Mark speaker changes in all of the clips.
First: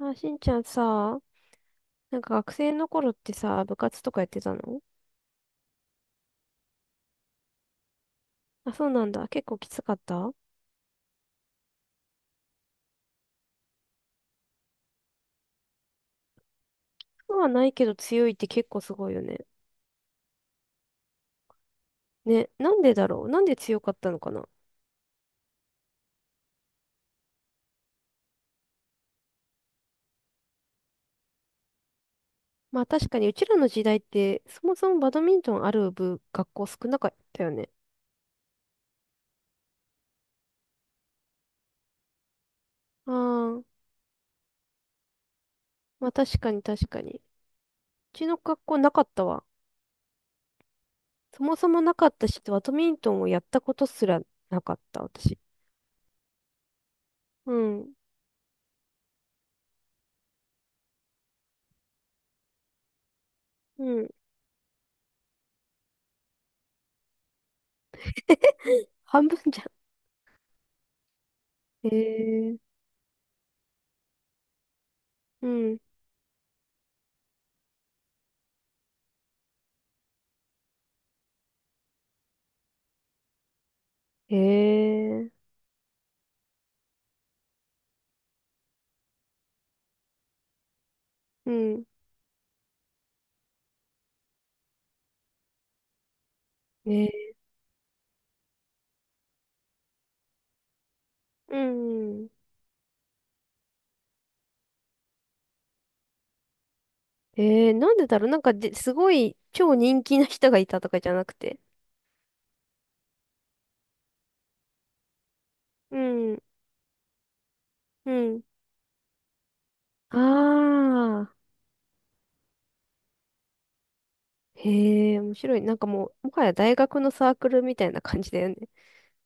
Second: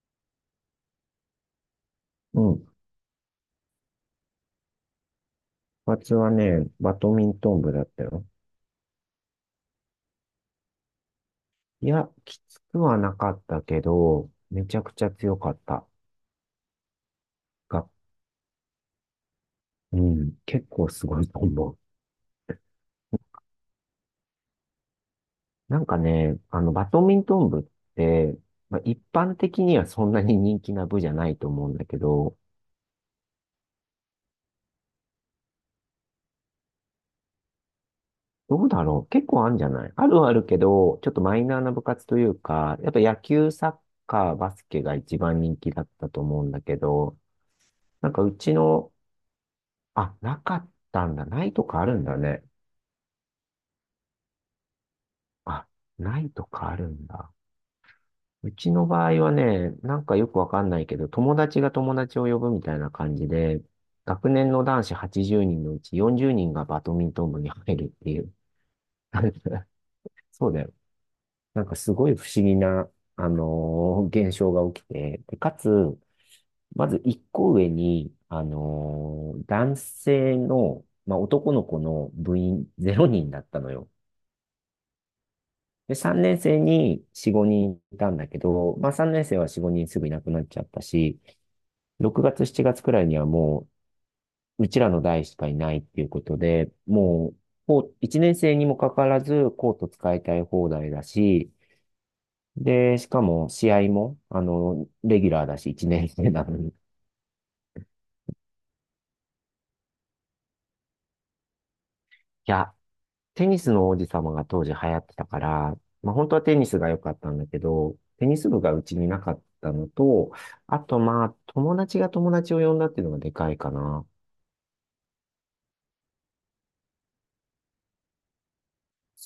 Speaker 1: あ、しんちゃんさ、なんか
Speaker 2: う
Speaker 1: 学
Speaker 2: ん。部
Speaker 1: 生の頃ってさ、部活とかやってたの？
Speaker 2: 活はね、バドミントン部だったよ。
Speaker 1: あ、そうなんだ。結構きつかった？
Speaker 2: いや、きつくはなかったけど、めちゃくちゃ強かった。
Speaker 1: そうはないけ
Speaker 2: が、
Speaker 1: ど強いって結構すごいよね。
Speaker 2: うん、結構すごいと思う。
Speaker 1: ね、なんでだろう、なんで強かったのかな？
Speaker 2: なんかね、バドミントン部って、まあ、一般的にはそんなに人気な部じゃないと思うんだけど、
Speaker 1: まあ確かにうちらの時代って、そもそもバドミントンある部、学校少なかったよね。
Speaker 2: どうだろう、結構あるんじゃない、あるはあるけど、ちょっとマイナーな部活というか、やっぱ
Speaker 1: あ
Speaker 2: 野球、サッ
Speaker 1: あ、
Speaker 2: カー、バスケが一番人気だっ
Speaker 1: ま
Speaker 2: た
Speaker 1: あ
Speaker 2: と
Speaker 1: 確
Speaker 2: 思う
Speaker 1: か
Speaker 2: んだ
Speaker 1: に
Speaker 2: け
Speaker 1: 確かに。
Speaker 2: ど、
Speaker 1: う
Speaker 2: なんか
Speaker 1: ち
Speaker 2: う
Speaker 1: の
Speaker 2: ち
Speaker 1: 学校な
Speaker 2: の、
Speaker 1: かったわ。
Speaker 2: あ、なかったんだ。
Speaker 1: そ
Speaker 2: ない
Speaker 1: も
Speaker 2: と
Speaker 1: そ
Speaker 2: か
Speaker 1: も
Speaker 2: あ
Speaker 1: な
Speaker 2: るん
Speaker 1: かっ
Speaker 2: だ
Speaker 1: たし、
Speaker 2: ね。
Speaker 1: バドミントンをやったことすらなかった、私。
Speaker 2: あ、ないとかあるんだ。
Speaker 1: うん。
Speaker 2: うちの場合はね、なんかよくわかんないけど、友達が友達を呼ぶみたいな感じで、
Speaker 1: うん。
Speaker 2: 学年の男子80人のうち40人がバドミントン部に入るっていう。
Speaker 1: 半分じゃ
Speaker 2: そうだよ。なんか
Speaker 1: ん。へ
Speaker 2: すごい不思議
Speaker 1: え。
Speaker 2: な、現象が起きて、で、
Speaker 1: う
Speaker 2: か
Speaker 1: ん。
Speaker 2: つ、まず一個上に、男性の、まあ、男の子の部員0人だったのよ。
Speaker 1: へえ。
Speaker 2: で、3年生に4、5人いたんだけど、まあ3年生は4、5人すぐいなくなっちゃったし、
Speaker 1: うん。
Speaker 2: 6月、7月くらいにはもう、うちらの代しかいないっていうことで、
Speaker 1: ね。
Speaker 2: もう、こう1年生にもかかわらず、コート使いたい放題だし、
Speaker 1: うん。
Speaker 2: で、しかも試合も、レギュラーだし、1年生なのに。い
Speaker 1: なんでだろう、なんかで、すごい超人気な人がいたとかじゃなくて。
Speaker 2: や、テニスの王子様が当時流行ってたから、
Speaker 1: う
Speaker 2: まあ本当
Speaker 1: ん。
Speaker 2: はテニスが良かったんだけど、
Speaker 1: う
Speaker 2: テニ
Speaker 1: ん。
Speaker 2: ス部がうちになかったの
Speaker 1: あ
Speaker 2: と、あとま
Speaker 1: あ。
Speaker 2: あ友達が友達を呼んだっていうのがでかいかな。
Speaker 1: へえ、面白い。なんかもう、もはや大学のサークルみたいな感じだよね。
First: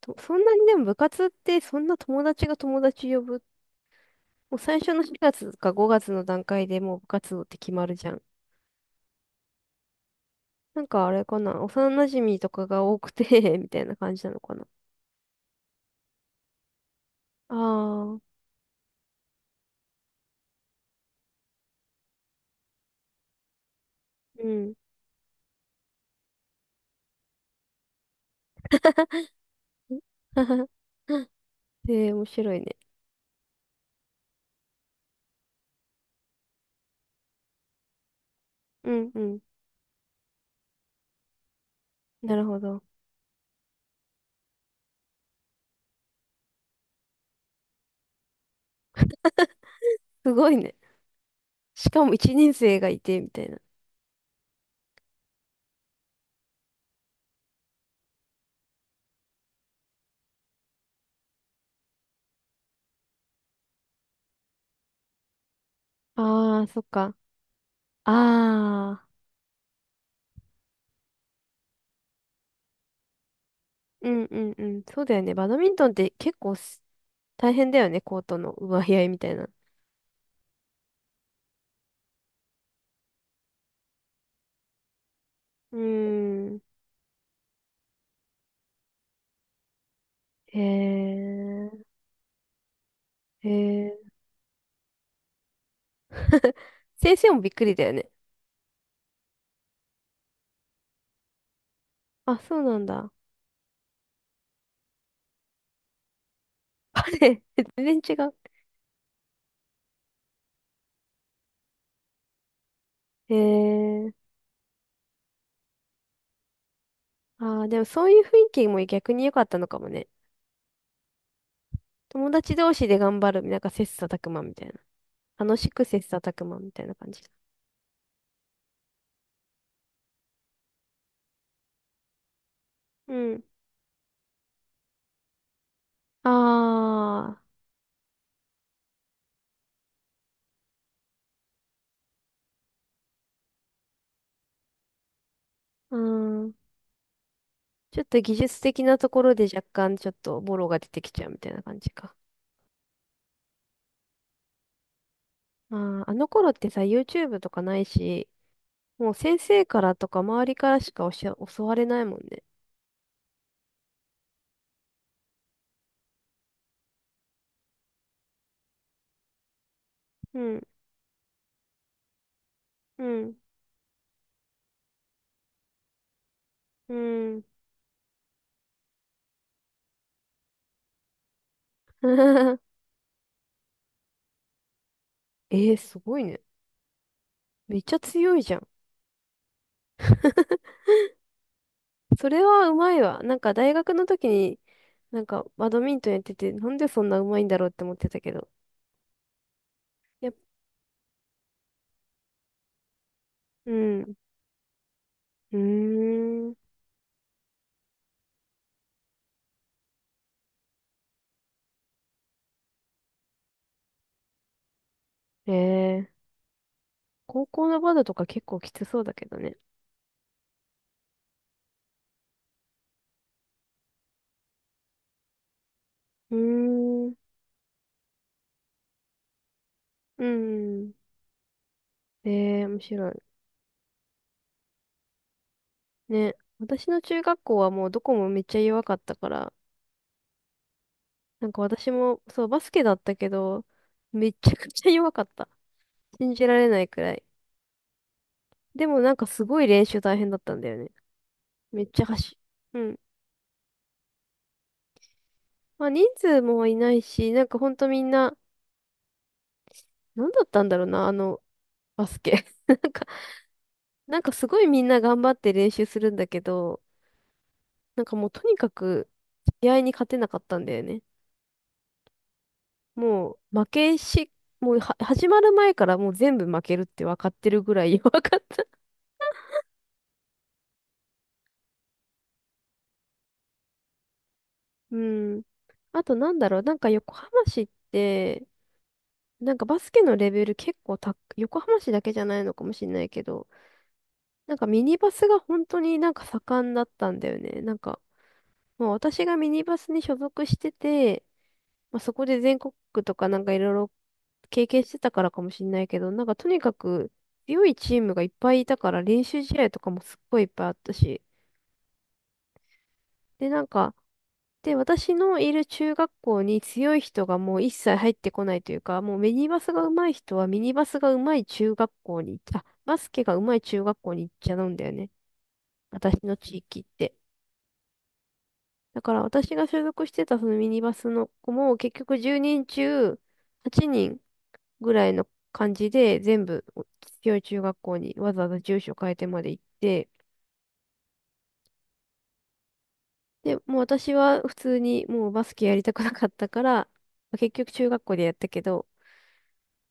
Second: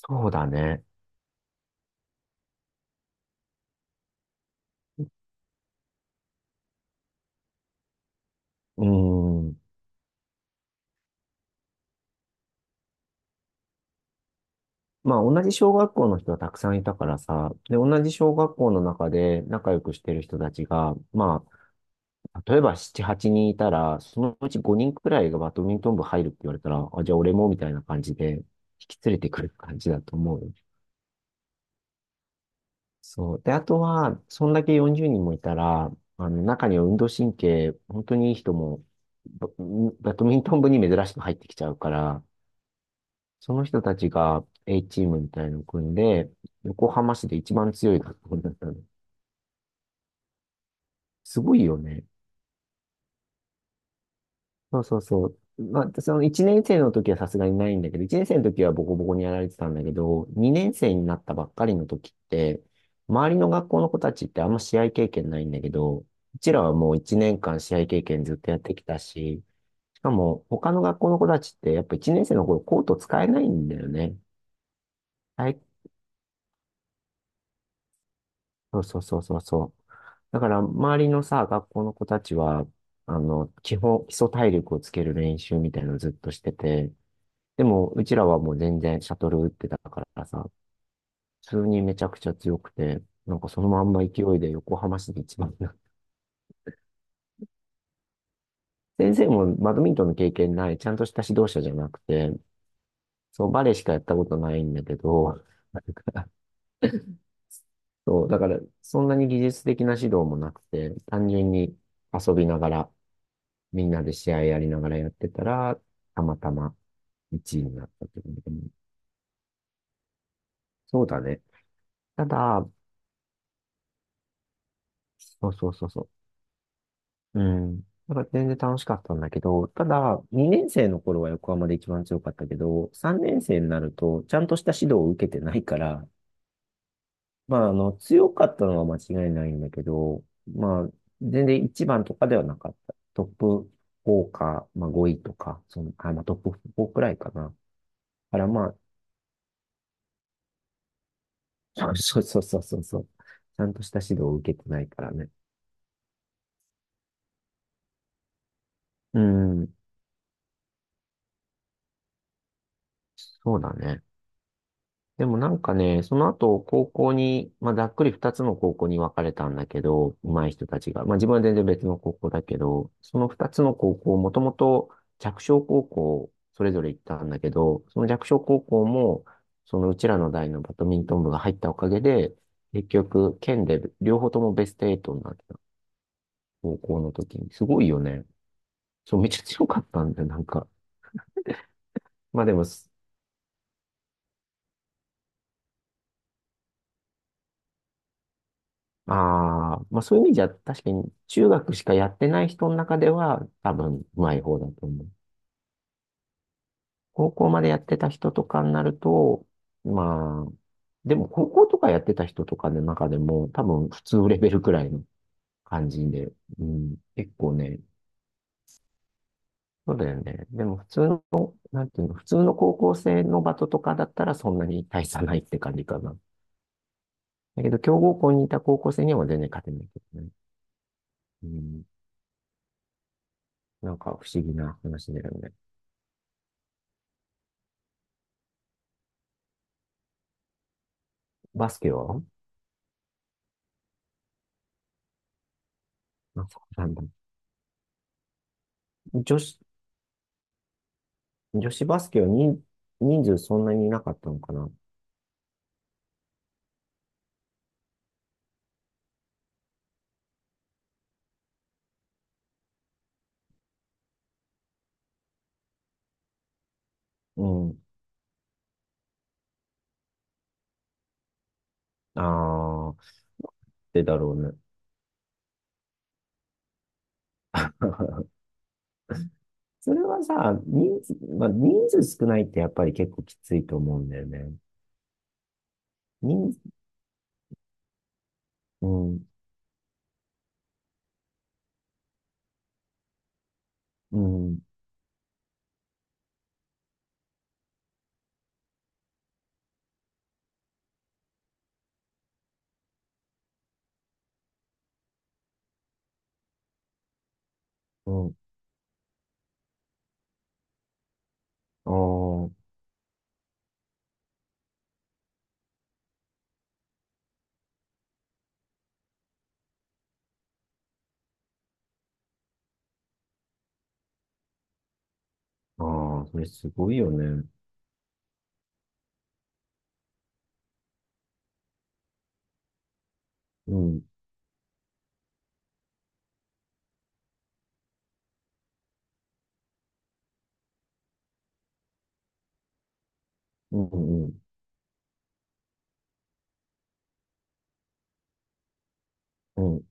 Speaker 1: と
Speaker 2: う
Speaker 1: そん
Speaker 2: だ
Speaker 1: なにで
Speaker 2: ね。
Speaker 1: も部活ってそんな友達が友達呼ぶ。もう最初の4月か5月の段階でもう部活動って決まるじゃん。
Speaker 2: うーん。
Speaker 1: なんかあれかな。幼馴染とかが多くて みたいな感じなのかな。
Speaker 2: まあ同じ小学校の人はたくさんいたからさ、
Speaker 1: あ
Speaker 2: で、同じ小
Speaker 1: あ。
Speaker 2: 学校の中で仲良くしてる人たちが、まあ、例えば7、8人いたら、その
Speaker 1: う
Speaker 2: うち
Speaker 1: ん。
Speaker 2: 5人くらいがバドミントン部入るって言われたら、あ、じゃあ俺もみたいな感じで引き連れてくる感じ だと思うよ。
Speaker 1: えー、面白いね。
Speaker 2: そう。で、あとは、そんだけ40人もいたら、中には運動神経、本当にいい人も、
Speaker 1: うんうん。
Speaker 2: バ、バドミントン部に珍しく入ってきちゃうから、
Speaker 1: なるほど。
Speaker 2: その人たちが A チームみたいのを組んで、横浜市で一番強い学校になったの。
Speaker 1: すごいね。
Speaker 2: すごいよ
Speaker 1: しか
Speaker 2: ね。
Speaker 1: も一年生がいて、みたいな。
Speaker 2: そうそうそう。まあ、その1年生の時はさすがにないんだけど、1年生の時はボコボコにやられてたんだけど、2年生になったばっかりの時って、周りの学校の子たちってあんま試合経験ないんだけど、うち
Speaker 1: あ
Speaker 2: ら
Speaker 1: あ、
Speaker 2: は
Speaker 1: そっ
Speaker 2: もう
Speaker 1: か。
Speaker 2: 1年間試合経験ずっとやってきた
Speaker 1: ああ。
Speaker 2: し、しかも他の学校の子たちってやっぱ1年生の頃コート使えないんだよ
Speaker 1: う
Speaker 2: ね。
Speaker 1: んうんうん。そうだよね。バ
Speaker 2: は
Speaker 1: ド
Speaker 2: い。
Speaker 1: ミントンって結構大変だよね。コートの
Speaker 2: そう
Speaker 1: 奪い
Speaker 2: そう
Speaker 1: 合い
Speaker 2: そ
Speaker 1: み
Speaker 2: う
Speaker 1: た
Speaker 2: そ
Speaker 1: い
Speaker 2: う
Speaker 1: な。う
Speaker 2: そう。だから周りのさ、学校の子たちは、基本、基礎体力をつける練習み
Speaker 1: ー
Speaker 2: たいなのをずっとして
Speaker 1: ん。
Speaker 2: て、でも、うちらはもう全然シャトル打ってたからさ、
Speaker 1: へ
Speaker 2: 普通に
Speaker 1: え。
Speaker 2: めちゃくちゃ強くて、なんか
Speaker 1: へ
Speaker 2: そのまん
Speaker 1: え。
Speaker 2: ま勢いで横浜市で一番になって、
Speaker 1: 先生もびっくりだよね。
Speaker 2: 先生もバドミントンの経験ない、ちゃんとした指導者じゃなくて、
Speaker 1: あ、そうなんだ。
Speaker 2: そう、バレーしかやったことないんだけど、なんか
Speaker 1: あれ、全然違
Speaker 2: そう、
Speaker 1: う。
Speaker 2: だから、そんなに技術的な指導もなくて、単純に遊びながら、
Speaker 1: へ
Speaker 2: みんなで
Speaker 1: え。
Speaker 2: 試合やりながらやってたら、たまたま
Speaker 1: あ
Speaker 2: 1位
Speaker 1: あ、
Speaker 2: に
Speaker 1: でも
Speaker 2: なっ
Speaker 1: そ
Speaker 2: たっ
Speaker 1: うい
Speaker 2: て
Speaker 1: う雰
Speaker 2: こと
Speaker 1: 囲
Speaker 2: でね。
Speaker 1: 気も逆に良かったのかもね。
Speaker 2: そうだね。た
Speaker 1: 友達
Speaker 2: だ、
Speaker 1: 同士で頑張る、なんか切磋琢磨みたいな。
Speaker 2: そう
Speaker 1: 楽し
Speaker 2: そう
Speaker 1: く
Speaker 2: そうそ
Speaker 1: 切
Speaker 2: う。
Speaker 1: 磋琢磨みたいな感じ。
Speaker 2: うん。だから全然楽しかったんだけど、ただ、2年生の頃は横浜で一番強かったけど、
Speaker 1: う
Speaker 2: 3年
Speaker 1: ん。
Speaker 2: 生になると、ちゃんとした指導を受けてないから、
Speaker 1: あ
Speaker 2: まあ、強かったのは間違いないんだけど、まあ、全然一番とかではなかった。トップ4か、まあ5位とか、その、
Speaker 1: あ、う
Speaker 2: あ、まあトップ
Speaker 1: ん。
Speaker 2: 4くらいかな。だ
Speaker 1: ちょっと技
Speaker 2: から
Speaker 1: 術
Speaker 2: まあ、
Speaker 1: 的なところで若干ちょっとボロが出てきちゃうみたいな 感じ
Speaker 2: そう
Speaker 1: か。
Speaker 2: そうそうそうそう。ちゃんとした指導を受けてないからね。
Speaker 1: まああ、あの頃ってさ、YouTube とかないし、もう
Speaker 2: う
Speaker 1: 先生
Speaker 2: ん、
Speaker 1: からとか周りからしか教われないもんね。
Speaker 2: そうだね。でもなんかね、その後、高校に、まあ、ざっくり二つの高校に分かれたんだけど、
Speaker 1: う
Speaker 2: 上手い
Speaker 1: ん、
Speaker 2: 人たちが。まあ、自分は全然別の高校だけど、
Speaker 1: う
Speaker 2: その
Speaker 1: ん、
Speaker 2: 二つの高校、もともと弱小高校、それぞれ
Speaker 1: う
Speaker 2: 行ったんだ
Speaker 1: ん。
Speaker 2: けど、その弱小高校も、そのうちらの代のバドミントン部が入ったおかげで、結局、県で両方ともベスト8になって
Speaker 1: え
Speaker 2: た。
Speaker 1: ー、すごいね。
Speaker 2: 高校の時に。す
Speaker 1: め
Speaker 2: ご
Speaker 1: っ
Speaker 2: い
Speaker 1: ちゃ
Speaker 2: よね。
Speaker 1: 強いじゃん。
Speaker 2: そう、めちゃ強かったんだよ、なんか。
Speaker 1: それ
Speaker 2: まあでも、
Speaker 1: はうまいわ。なんか大学の時に、なんかバドミントンやってて、なんでそんなうまいんだろうって思ってたけど。
Speaker 2: ああ、まあそういう
Speaker 1: や
Speaker 2: 意
Speaker 1: っ
Speaker 2: 味
Speaker 1: ぱ、
Speaker 2: じゃ確かに中学しかやってない人の中では
Speaker 1: う
Speaker 2: 多分
Speaker 1: ん。う
Speaker 2: うまい方だと思う。
Speaker 1: ーん。
Speaker 2: 高校までやってた人とかになると、まあ、でも高校とかやってた人とかの中でも多分普通レベルくらいの
Speaker 1: え
Speaker 2: 感じ
Speaker 1: ー
Speaker 2: で、うん、結
Speaker 1: 高
Speaker 2: 構
Speaker 1: 校
Speaker 2: ね、
Speaker 1: のバドとか結構きつそうだけどね。
Speaker 2: そうだよね。でも普通の、なんていうの、普通の高校生のバトとかだったらそんなに大差ないって感じかな。
Speaker 1: うーん。
Speaker 2: だけど強豪校にいた高校生には全然勝てないけど
Speaker 1: う
Speaker 2: ね。
Speaker 1: ん。
Speaker 2: うん、
Speaker 1: ええ、面白い。
Speaker 2: なんか不思議な話だよね。
Speaker 1: ね。私の中学校はもうどこもめっちゃ弱かったから、なんか
Speaker 2: バス
Speaker 1: 私
Speaker 2: ケ
Speaker 1: も、
Speaker 2: は、
Speaker 1: そう、バスケだったけど、めちゃくちゃ弱かった。信じ
Speaker 2: あ、
Speaker 1: ら
Speaker 2: そ
Speaker 1: れな
Speaker 2: う
Speaker 1: い
Speaker 2: なん
Speaker 1: く
Speaker 2: だ。
Speaker 1: らい。でもなんか
Speaker 2: 女
Speaker 1: す
Speaker 2: 子、
Speaker 1: ごい練習大変だったんだよね。
Speaker 2: 女
Speaker 1: め
Speaker 2: 子
Speaker 1: っ
Speaker 2: バ
Speaker 1: ちゃ
Speaker 2: スケは
Speaker 1: 走、
Speaker 2: 人、
Speaker 1: うん。
Speaker 2: 人数そんなにいなかったのかな。
Speaker 1: まあ人数もいないし、なんかほんとみんな、なんだったんだろうな、バスケ。なんかすごいみんな頑張って練習するんだけど、
Speaker 2: うん。
Speaker 1: なんかもうとにかく、試合に勝てなかったんだよね。
Speaker 2: ああ、
Speaker 1: もう、負け
Speaker 2: でだ
Speaker 1: し、
Speaker 2: ろうね。
Speaker 1: もうは、始まる前からもう全部負けるって分かってるぐらい 弱 かった。
Speaker 2: それはさ、人数、まあ、人数少ないってやっぱり結構きついと思うんだよね。
Speaker 1: うん。あとなんだ
Speaker 2: 人、
Speaker 1: ろう、なんか横浜市って、
Speaker 2: うん、
Speaker 1: なんかバスケのレベル結構た、横浜市だけじゃないのかもしれないけど、
Speaker 2: う
Speaker 1: なん
Speaker 2: ん、
Speaker 1: かミニバスが本当になんか盛んだったんだよね。なんか、もう私がミニバスに所属してて、まあ、そこで全国区とかなんかいろいろ経験してたからかもしれないけど、なんかとにかく強いチー
Speaker 2: う
Speaker 1: ムがいっ
Speaker 2: ん。
Speaker 1: ぱいいたから練習試合とかもすっごいいっぱいあったし。
Speaker 2: あ
Speaker 1: で、なんか、で、私のいる中学校に強い人がもう一切入ってこないというか、もうミニバスが上手い人はミニバスが上手い中学校に行っあ、バスケが上手い中学校に行っちゃうんだよね。
Speaker 2: あ、あ
Speaker 1: 私
Speaker 2: あ、
Speaker 1: の
Speaker 2: それ
Speaker 1: 地
Speaker 2: す
Speaker 1: 域っ
Speaker 2: ごいよ
Speaker 1: て。
Speaker 2: ね。
Speaker 1: だから私が所属してたそのミニバスの子も結局10人中
Speaker 2: う
Speaker 1: 8
Speaker 2: ん、
Speaker 1: 人ぐらいの感じで、全部強い中学校にわざわざ住所変えてまで行って、で、も
Speaker 2: う
Speaker 1: う私
Speaker 2: ん、う
Speaker 1: は
Speaker 2: ん、
Speaker 1: 普通にもうバスケやりたくなかったから、結局中学校でやったけど、
Speaker 2: うん。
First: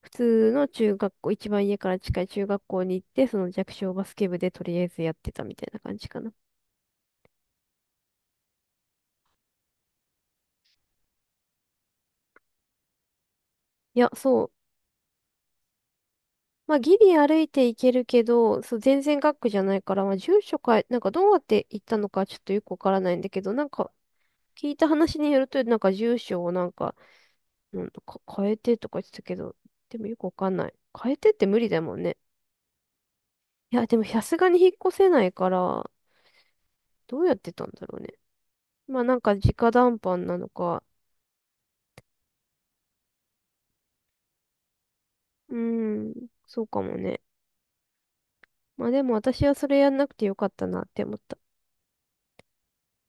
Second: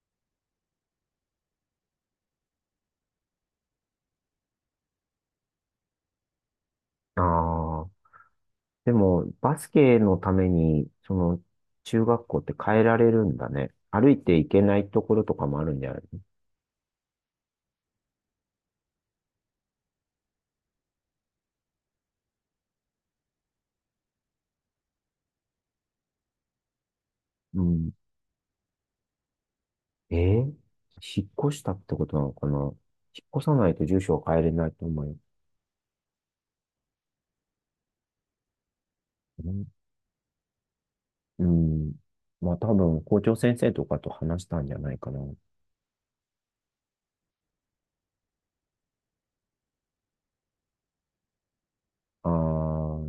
Speaker 1: 普通の中学校、一番家から近い中学校に行って、その弱小バスケ部でとりあえずやってたみたいな感じかな。
Speaker 2: ああ、でも、バスケのために、その、中学校って変えられるんだね。
Speaker 1: いや、
Speaker 2: 歩いて
Speaker 1: そ
Speaker 2: い
Speaker 1: う。
Speaker 2: けないところとかもあるんじゃない？
Speaker 1: まあ、ギリ歩いていけるけど、そう、全然学区じゃないから、まあ、住所変え、なんかどうやって行ったのかちょっとよくわからないんだけど、なんか聞いた話によると、なんか住所をなんか、
Speaker 2: う
Speaker 1: うん、
Speaker 2: ん。
Speaker 1: 変えてとか言ってたけど、でも
Speaker 2: え
Speaker 1: よくわか
Speaker 2: ー、
Speaker 1: んない。変え
Speaker 2: 引
Speaker 1: てって
Speaker 2: っ越
Speaker 1: 無
Speaker 2: し
Speaker 1: 理
Speaker 2: たっ
Speaker 1: だ
Speaker 2: て
Speaker 1: もん
Speaker 2: こと
Speaker 1: ね。
Speaker 2: なのかな。引っ越さない
Speaker 1: い
Speaker 2: と
Speaker 1: や、で
Speaker 2: 住
Speaker 1: も
Speaker 2: 所
Speaker 1: さ
Speaker 2: を
Speaker 1: す
Speaker 2: 変え
Speaker 1: が
Speaker 2: れ
Speaker 1: に
Speaker 2: な
Speaker 1: 引っ
Speaker 2: いと
Speaker 1: 越
Speaker 2: 思う
Speaker 1: せ
Speaker 2: よ。
Speaker 1: ないから、どうやってたんだろうね。まあなんか
Speaker 2: うん。
Speaker 1: 直談判なのか。
Speaker 2: うん。まあ多分、校長先生とかと話したんじゃないかな。
Speaker 1: うーん、そうかもね。まあでも私はそれやんなくてよかったなって思った。
Speaker 2: あ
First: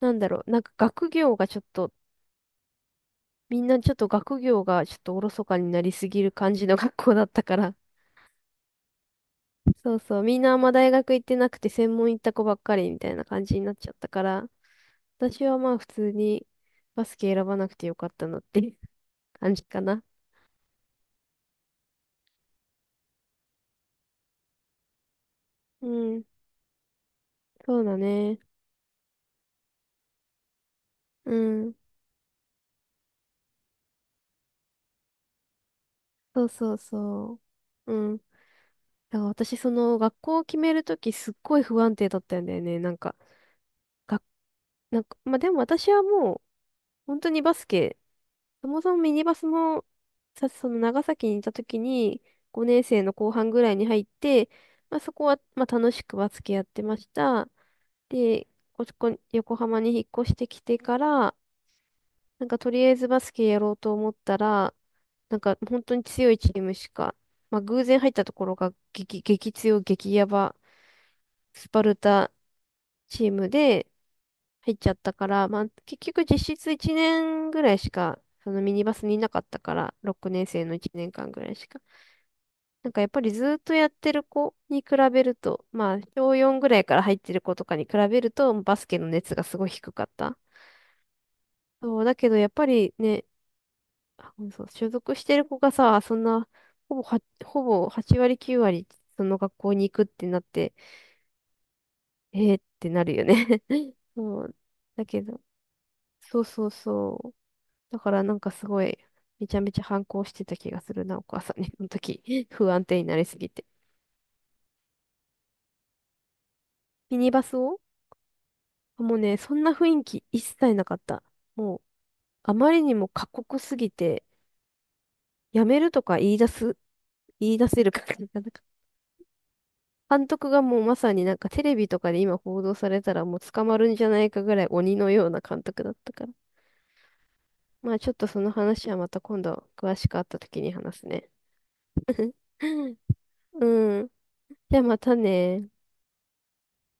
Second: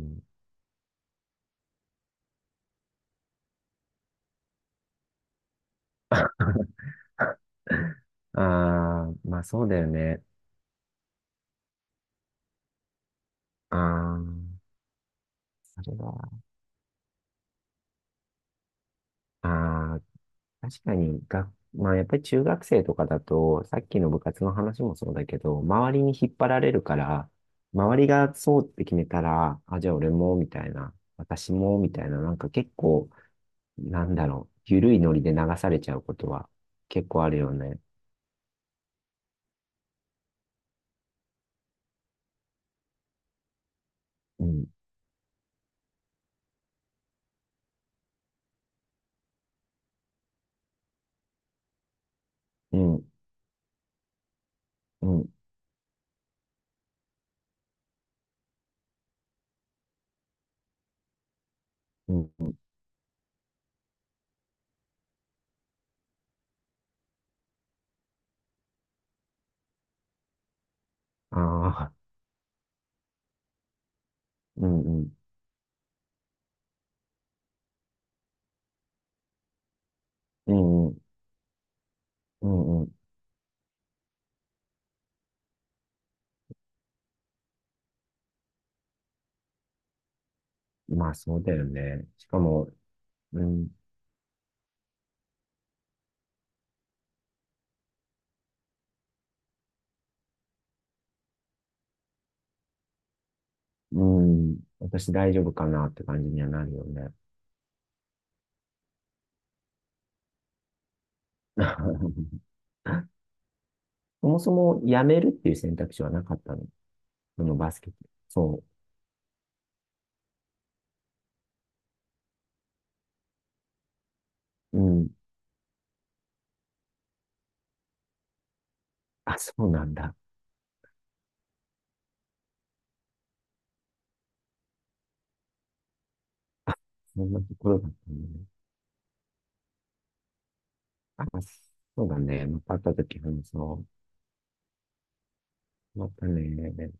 Speaker 1: なんだろう、なんか学業がちょっと、みんなちょっと学業がちょっとおろそかになりすぎる感じの学校だっ たから。
Speaker 2: あー、まあそうだよ
Speaker 1: そうそう、
Speaker 2: ね。
Speaker 1: みんなあんま大学行ってなくて専門行った子ばっかりみたいな感じになっ
Speaker 2: あ
Speaker 1: ちゃったから。
Speaker 2: ー、
Speaker 1: 私はまあ普
Speaker 2: それ
Speaker 1: 通
Speaker 2: は、
Speaker 1: にバスケ選ばなくてよかったのっていう 感じか
Speaker 2: あー、
Speaker 1: な。
Speaker 2: 確かに、まあやっぱり中学生とかだと、さっきの部活の話もそうだけど、
Speaker 1: う
Speaker 2: 周りに
Speaker 1: ん、
Speaker 2: 引っ張られるから、
Speaker 1: そうだ
Speaker 2: 周りが
Speaker 1: ね。
Speaker 2: そうって決めたら、あ、じゃあ俺も、みたいな、
Speaker 1: う
Speaker 2: 私
Speaker 1: ん、
Speaker 2: も、みたいな、なんか結構、なんだろう、緩いノリで流されちゃうこと
Speaker 1: そう
Speaker 2: は
Speaker 1: そう
Speaker 2: 結構ある
Speaker 1: そ
Speaker 2: よね。
Speaker 1: う。うん。だから私その学校を決めるときすっごい不安定だったんだよね。が、
Speaker 2: うん、
Speaker 1: なんか、まあでも私はもう本当にバスケ、そもそもミニバスもさ、その長崎にいたときに
Speaker 2: う
Speaker 1: 5年生
Speaker 2: ん、
Speaker 1: の後半ぐらいに入って、まあ
Speaker 2: う
Speaker 1: そこ
Speaker 2: ん、
Speaker 1: は、まあ楽しくバスケやってました。で、横浜に引っ越してきてから、
Speaker 2: うん、
Speaker 1: なん
Speaker 2: うん。
Speaker 1: かとりあえずバスケやろうと思ったら、なんか本当に強いチームしか、まあ偶然入ったところが激、激強、激ヤバ、スパ
Speaker 2: ああ、
Speaker 1: ルタチームで
Speaker 2: う
Speaker 1: 入っ
Speaker 2: ん、
Speaker 1: ちゃっ
Speaker 2: う
Speaker 1: た
Speaker 2: ん、
Speaker 1: から、まあ結局実質1年ぐらいしか、そのミニバスにいなかったから、6年
Speaker 2: う
Speaker 1: 生の
Speaker 2: ん、
Speaker 1: 1
Speaker 2: うん、
Speaker 1: 年間ぐらいしか。
Speaker 2: うん。
Speaker 1: な
Speaker 2: う
Speaker 1: んかやっぱりずっとやってる子に比べると、まあ小4ぐらいから入ってる子とかに比べると、バスケの熱がすごい低かった。
Speaker 2: ん。まあそうだよ
Speaker 1: そう、
Speaker 2: ね。
Speaker 1: だ
Speaker 2: し
Speaker 1: けど
Speaker 2: か
Speaker 1: やっぱ
Speaker 2: も、
Speaker 1: りね、
Speaker 2: うん、
Speaker 1: あうんそう、所属してる子がさ、そんな、ほぼ8割9割、その学校に行くってなって、えーってなるよね。
Speaker 2: う
Speaker 1: そう。
Speaker 2: ん、
Speaker 1: だ
Speaker 2: 私
Speaker 1: け
Speaker 2: 大
Speaker 1: ど、
Speaker 2: 丈夫かなって感じ
Speaker 1: そ
Speaker 2: に
Speaker 1: う
Speaker 2: はな
Speaker 1: そう
Speaker 2: るよね。
Speaker 1: そう。だからなんかすごい、めちゃめちゃ反抗してた気がするな、お母さんに、その時。不安定に なりすぎて。
Speaker 2: そもそも辞めるっていう選択肢はなかったの？
Speaker 1: ミニバ
Speaker 2: そ
Speaker 1: ス
Speaker 2: のバ
Speaker 1: を？
Speaker 2: スケット。そ
Speaker 1: もうね、そんな雰囲気一切なかった。もう、あまりにも過酷すぎて、
Speaker 2: う。うん。
Speaker 1: やめるとか言い出せるか な。
Speaker 2: あ、そうなんだ。
Speaker 1: 監 督がもうまさになんかテレビとかで今報道されたらもう捕まるんじゃないかぐらい鬼のような監督だったから。
Speaker 2: あ、そんなところだ
Speaker 1: ま
Speaker 2: っ
Speaker 1: あちょ
Speaker 2: た
Speaker 1: っ
Speaker 2: ん
Speaker 1: と
Speaker 2: だ
Speaker 1: そ
Speaker 2: ね。
Speaker 1: の話はまた今度詳しく会った時に話す
Speaker 2: あ、
Speaker 1: ね。
Speaker 2: そうだ ね。また会った時話
Speaker 1: う
Speaker 2: そ
Speaker 1: ん。じゃあまたね。
Speaker 2: う。またね。